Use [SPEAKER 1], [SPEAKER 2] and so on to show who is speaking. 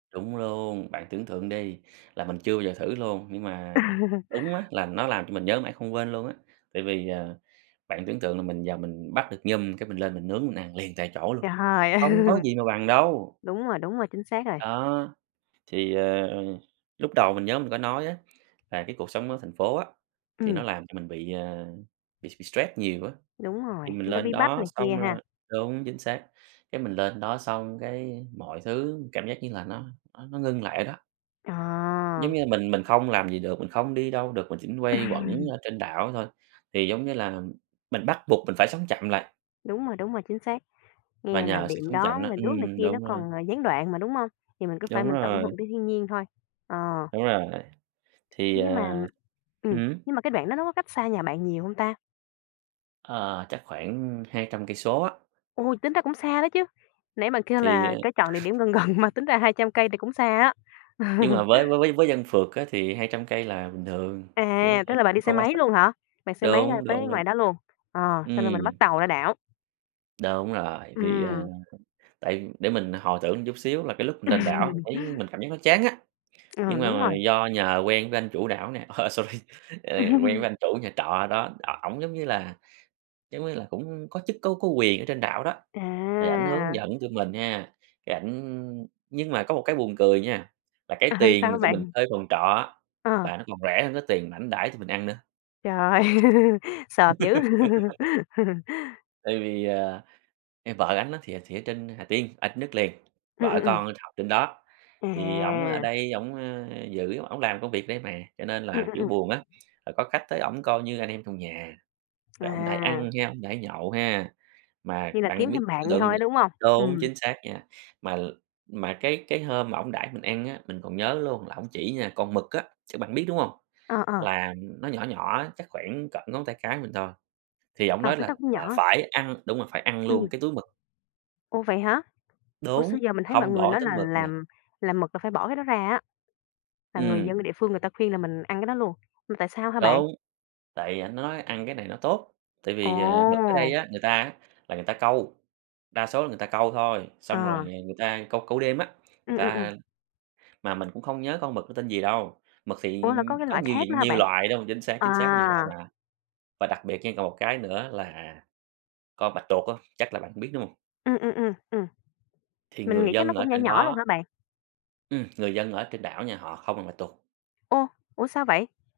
[SPEAKER 1] Đúng luôn, bạn tưởng tượng đi là mình chưa bao giờ thử luôn. Nhưng mà đúng á, là nó làm cho mình nhớ mãi không quên luôn á, tại vì, ờ, bạn tưởng tượng là mình vào mình bắt được nhum cái mình lên mình nướng mình ăn liền tại chỗ luôn,
[SPEAKER 2] Trời ơi!
[SPEAKER 1] không có gì mà bằng đâu.
[SPEAKER 2] Đúng rồi, đúng rồi, chính xác rồi.
[SPEAKER 1] Đó. Thì, à, ờ, lúc đầu mình nhớ mình có nói á là cái cuộc sống ở thành phố á, thì
[SPEAKER 2] Ừm.
[SPEAKER 1] nó làm cho mình bị, ờ, bị bị stress nhiều á,
[SPEAKER 2] Đúng rồi,
[SPEAKER 1] thì mình
[SPEAKER 2] nó
[SPEAKER 1] lên
[SPEAKER 2] bí bách
[SPEAKER 1] đó
[SPEAKER 2] này
[SPEAKER 1] xong
[SPEAKER 2] kia
[SPEAKER 1] rồi
[SPEAKER 2] ha.
[SPEAKER 1] đúng, chính xác, cái mình lên đó xong cái mọi thứ cảm giác như là nó nó nó ngưng lại ở đó.
[SPEAKER 2] Ờ.
[SPEAKER 1] Giống như mình mình không làm gì được, mình không đi đâu được, mình chỉ quay quẩn ở trên đảo thôi, thì giống như là mình bắt buộc mình phải sống chậm lại.
[SPEAKER 2] Đúng rồi, đúng rồi, chính xác.
[SPEAKER 1] Và
[SPEAKER 2] Nghe là
[SPEAKER 1] nhờ sự
[SPEAKER 2] điện
[SPEAKER 1] sống
[SPEAKER 2] đóm
[SPEAKER 1] chậm đó
[SPEAKER 2] rồi nước này
[SPEAKER 1] ừm,
[SPEAKER 2] kia nó
[SPEAKER 1] đúng rồi.
[SPEAKER 2] còn, à, gián đoạn mà, đúng hông? Thì mình cứ phải
[SPEAKER 1] Đúng
[SPEAKER 2] mình tận
[SPEAKER 1] rồi.
[SPEAKER 2] hưởng cái thiên nhiên thôi. Ờ.
[SPEAKER 1] Đúng rồi. Thì,
[SPEAKER 2] Nhưng mà
[SPEAKER 1] à ừm
[SPEAKER 2] ừm,
[SPEAKER 1] hứm.
[SPEAKER 2] nhưng mà cái đoạn đó nó có cách xa nhà bạn nhiều hông ta?
[SPEAKER 1] Ờ, chắc khoảng 200 cây số á.
[SPEAKER 2] Ôi! Tính ra cũng xa đó chứ. Nãy bạn kêu
[SPEAKER 1] Thì,
[SPEAKER 2] là
[SPEAKER 1] ờ
[SPEAKER 2] có chọn địa điểm gần gần, mà tính ra 200 cây thì cũng xa á.
[SPEAKER 1] Nhưng mà với với với với dân phượt á thì 200 cây là bình thường, chứ,
[SPEAKER 2] À!
[SPEAKER 1] ơ,
[SPEAKER 2] Tức là bạn đi
[SPEAKER 1] cũng
[SPEAKER 2] xe
[SPEAKER 1] không có
[SPEAKER 2] máy
[SPEAKER 1] xa.
[SPEAKER 2] luôn hả? Vẹt xe máy ra
[SPEAKER 1] Đúng,
[SPEAKER 2] tới
[SPEAKER 1] đúng, đúng.
[SPEAKER 2] ngoài đó luôn. Ờ, xong
[SPEAKER 1] Ừm.
[SPEAKER 2] rồi mình bắt tàu ra đảo.
[SPEAKER 1] Đúng rồi, thì, ờ,
[SPEAKER 2] Ừm.
[SPEAKER 1] tại để mình hồi tưởng chút xíu là cái lúc lên đảo mình thấy mình cảm giác nó chán á, nhưng
[SPEAKER 2] Ờm,
[SPEAKER 1] mà
[SPEAKER 2] đúng
[SPEAKER 1] mà
[SPEAKER 2] rồi.
[SPEAKER 1] do nhờ quen với anh chủ đảo nè, ờ, sorry, ờ, quen với anh chủ nhà trọ ở đó. Đ ổng giống như là giống như là cũng có chức có có quyền ở trên đảo đó, thì ảnh hướng
[SPEAKER 2] À.
[SPEAKER 1] dẫn tụi mình ha, cái ảnh nhưng mà có một cái buồn cười nha, là cái tiền
[SPEAKER 2] Sao
[SPEAKER 1] mà
[SPEAKER 2] á
[SPEAKER 1] tụi mình
[SPEAKER 2] bạn?
[SPEAKER 1] thuê phòng trọ á,
[SPEAKER 2] Ờ.
[SPEAKER 1] là nó còn rẻ hơn cái tiền mà ảnh đãi tụi mình ăn nữa.
[SPEAKER 2] Trời ơi! Sộp dữ!
[SPEAKER 1] Tại vì, ờ, em vợ ảnh thì, ờ, thì ở trên Hà Tiên, ở đất liền,
[SPEAKER 2] Ừm,
[SPEAKER 1] vợ
[SPEAKER 2] ừm, ừm.
[SPEAKER 1] con học trên đó, thì ổng ở
[SPEAKER 2] Chà!
[SPEAKER 1] đây ổng, a, giữ ổng làm công việc ở đây mà, cho nên
[SPEAKER 2] Ừm,
[SPEAKER 1] là
[SPEAKER 2] ừm,
[SPEAKER 1] kiểu
[SPEAKER 2] ừm.
[SPEAKER 1] buồn á, rồi có khách tới ổng coi như anh em trong nhà, rồi ổng đãi ăn
[SPEAKER 2] À.
[SPEAKER 1] ha, ổng đãi nhậu ha. Mà
[SPEAKER 2] Như là kiếm
[SPEAKER 1] bạn biết
[SPEAKER 2] thêm bạn
[SPEAKER 1] tưởng
[SPEAKER 2] vậy
[SPEAKER 1] tượng
[SPEAKER 2] thôi,
[SPEAKER 1] đi
[SPEAKER 2] đúng hông?
[SPEAKER 1] đúng,
[SPEAKER 2] Ừm.
[SPEAKER 1] chính xác nha, mà mà cái cái hôm mà ổng đãi mình ăn á, mình còn nhớ luôn là ổng chỉ nha con mực á chắc bạn biết, đúng hông?
[SPEAKER 2] Ờ, ờ.
[SPEAKER 1] Là nó nhỏ nhỏ chắc khoảng cỡ ngón tay cái mình thôi, thì ổng
[SPEAKER 2] Ờ,
[SPEAKER 1] nói
[SPEAKER 2] cái đó
[SPEAKER 1] là
[SPEAKER 2] cũng
[SPEAKER 1] là
[SPEAKER 2] nhỏ.
[SPEAKER 1] phải ăn đúng rồi, phải ăn
[SPEAKER 2] Ừm.
[SPEAKER 1] luôn cái túi mực.
[SPEAKER 2] Ô, vậy hả? Ủa,
[SPEAKER 1] Đúng,
[SPEAKER 2] xưa giờ mình thấy mọi
[SPEAKER 1] không
[SPEAKER 2] người
[SPEAKER 1] bỏ
[SPEAKER 2] nói
[SPEAKER 1] túi
[SPEAKER 2] là
[SPEAKER 1] mực nhe.
[SPEAKER 2] làm làm mực là phải bỏ cái đó ra á. Là người
[SPEAKER 1] Ừm.
[SPEAKER 2] dân địa phương người ta khuyên là mình ăn cái đó luôn. Mà tại sao hả bạn?
[SPEAKER 1] Đúng. Tại vì ảnh nói ăn cái này nó tốt, tại vì, ờ, mực ở đây
[SPEAKER 2] Ồ!
[SPEAKER 1] á người ta á là người ta câu, đa số là người ta câu thôi. Xong rồi, à,
[SPEAKER 2] Ờ.
[SPEAKER 1] người ta câu câu đêm á, người
[SPEAKER 2] Ừm, ừm,
[SPEAKER 1] ta
[SPEAKER 2] ừm.
[SPEAKER 1] mà mình cũng không nhớ con mực nó tên gì đâu, mực thì,
[SPEAKER 2] Ủa, là
[SPEAKER 1] ừm,
[SPEAKER 2] có cái
[SPEAKER 1] có
[SPEAKER 2] loại
[SPEAKER 1] nhiều
[SPEAKER 2] khác nữa
[SPEAKER 1] diện
[SPEAKER 2] hả
[SPEAKER 1] nhiều
[SPEAKER 2] bạn?
[SPEAKER 1] loại đó mà chính xác, chính xác, nhiều loại
[SPEAKER 2] À.
[SPEAKER 1] mà. Và đặc biệt nha còn một cái nữa là con bạch tuột á, chắc là bạn cũng biết, đúng hông?
[SPEAKER 2] Ừm, ừm, ừm, ừm.
[SPEAKER 1] Thì
[SPEAKER 2] Mình
[SPEAKER 1] người
[SPEAKER 2] nghĩ chắc nó
[SPEAKER 1] dân ở
[SPEAKER 2] cũng nhỏ
[SPEAKER 1] trên
[SPEAKER 2] nhỏ luôn hả
[SPEAKER 1] đó
[SPEAKER 2] bạn?
[SPEAKER 1] ừm, người dân ở trên đảo nha, họ không ăn bạch tuột.
[SPEAKER 2] Ồ! Ủa, sao vậy?